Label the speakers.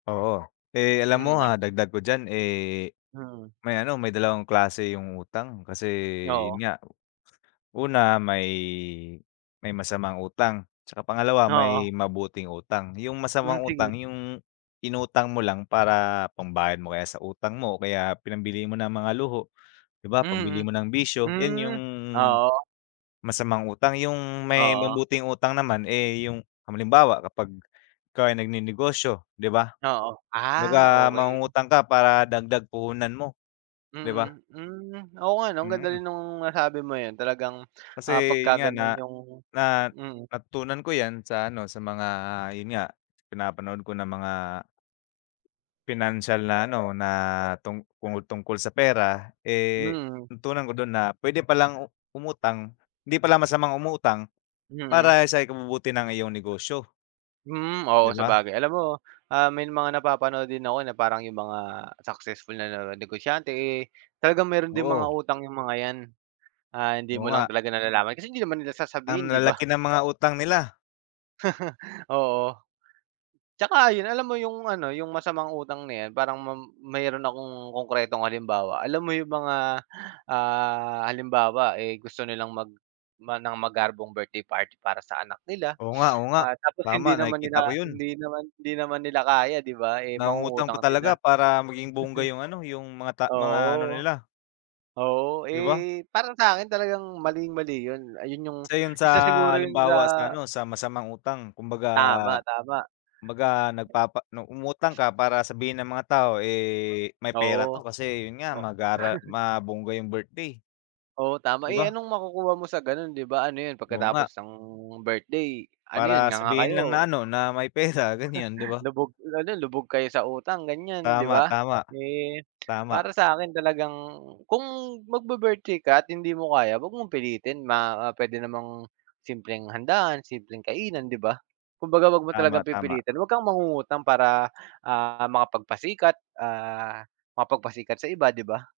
Speaker 1: Oo. Eh, alam mo,
Speaker 2: Mm.
Speaker 1: ah, dagdag ko diyan, eh,
Speaker 2: Mm.
Speaker 1: may ano, may dalawang klase yung utang. Kasi yun
Speaker 2: Oo.
Speaker 1: nga, una may may masamang utang 'tsaka pangalawa,
Speaker 2: Oo.
Speaker 1: may mabuting utang. Yung
Speaker 2: Mm,
Speaker 1: masamang
Speaker 2: sige.
Speaker 1: utang yung inutang mo lang para pambayad mo kaya sa utang mo o kaya pinambili mo ng mga luho, 'di ba? Pambili mo
Speaker 2: Mm.
Speaker 1: ng bisyo. Yun
Speaker 2: Mm.
Speaker 1: yung
Speaker 2: Oo.
Speaker 1: masamang utang. Yung may
Speaker 2: Oo.
Speaker 1: mabuting utang naman, eh, yung, halimbawa kapag ikaw ay nagnenegosyo, 'di ba?
Speaker 2: Oo. Ah,
Speaker 1: Baka
Speaker 2: okey.
Speaker 1: mangungutang ka para dagdag puhunan mo, 'di ba?
Speaker 2: Mm.Hmm. Oo nga 'no, ang ganda rin
Speaker 1: Mm.
Speaker 2: nung nasabi mong 'yan. Talagang,
Speaker 1: Kasi
Speaker 2: ah,
Speaker 1: yun nga, na
Speaker 2: pagkaganun yung
Speaker 1: na
Speaker 2: mm.
Speaker 1: natutunan ko 'yan sa ano, sa mga yun nga, pinapanood ko na mga pinansiyal na ano, na tungku tungkol sa pera. Eh,
Speaker 2: Mm.
Speaker 1: natutunan ko dun na pwede palang umutang, hindi pala masamang umutang
Speaker 2: Mm.
Speaker 1: para sa ikabubuti ng iyong negosyo.
Speaker 2: Mm.
Speaker 1: 'Di
Speaker 2: Oo,
Speaker 1: ba?
Speaker 2: sabagay. Alam mo, ah, may mga napapanood din ako na parang yung mga successful na negosyante, eh, talagang meron ding mga
Speaker 1: Oo.
Speaker 2: utang yung mga 'yan. Ah, hindi
Speaker 1: Oo
Speaker 2: mo lang
Speaker 1: nga.
Speaker 2: talaga nalalaman kasi hindi naman nila sasabihin,
Speaker 1: Ang
Speaker 2: 'di ba?
Speaker 1: lalaki ng mga utang nila.
Speaker 2: Oo. 'Tsaka ayun, alam mo yung ano, yung masamang utang na 'yan, parang mam mayroon akong konkretong halimbawa. Alam mo yung mga, ah, halimbawa, eh, gusto nilang mag gumawa ng magarbong birthday party para sa anak nila.
Speaker 1: Oo nga, oo nga.
Speaker 2: Ah, tapos
Speaker 1: Tama.
Speaker 2: hindi naman
Speaker 1: Nakikita ko
Speaker 2: nila
Speaker 1: yun.
Speaker 2: hindi naman hindi naman nila kaya, 'di ba? Eh,
Speaker 1: Nangungutang pa
Speaker 2: mangungutang sila.
Speaker 1: talaga para maging bongga yung ano, yung mga ta mga ano
Speaker 2: Oo.
Speaker 1: nila
Speaker 2: Oo.
Speaker 1: 'Di ba?
Speaker 2: Eh, para sa'kin talagang maling-mali yun. Ayun yung
Speaker 1: Isa yun sa
Speaker 2: isa siguro yun sa
Speaker 1: halimbawa sa ano, sa masamang utang. Kumbaga
Speaker 2: Tama, tama.
Speaker 1: 'kumbaga nagpapa nung umutang ka para sabihin ng mga tao eh, "May pera
Speaker 2: Oo.
Speaker 1: 'to." Kasi yun nga,
Speaker 2: O
Speaker 1: magara mabongga yung birthday.
Speaker 2: Oo, tama.
Speaker 1: 'Di
Speaker 2: Eh,
Speaker 1: ba?
Speaker 2: anong makukuha mo sa gano'n, 'di ba? Ano yun,
Speaker 1: Oo nga.
Speaker 2: pagkatapos ng birthday ano yun,
Speaker 1: Para
Speaker 2: nganga
Speaker 1: sabihin lang na
Speaker 2: kayo?
Speaker 1: ano, na may pera ganyan, 'di ba?
Speaker 2: Lubog ano, lubog kayo sa utang, ganyan, 'di
Speaker 1: Tama,
Speaker 2: ba?
Speaker 1: tama.
Speaker 2: Eh,
Speaker 1: Tama.
Speaker 2: para sa'kin talagang kung magbi-birthday ka at hindi mo kaya, wag mong pilitin. Ma pwede namang simpleng handaan, simpleng kainan, 'di ba? 'Kumbaga, wag mo
Speaker 1: Tama,
Speaker 2: talagang
Speaker 1: tama.
Speaker 2: pipilitin. Wag kang mangungutang para, ah, makapagpasikat, ah, makapagpasikat sa iba, 'di ba?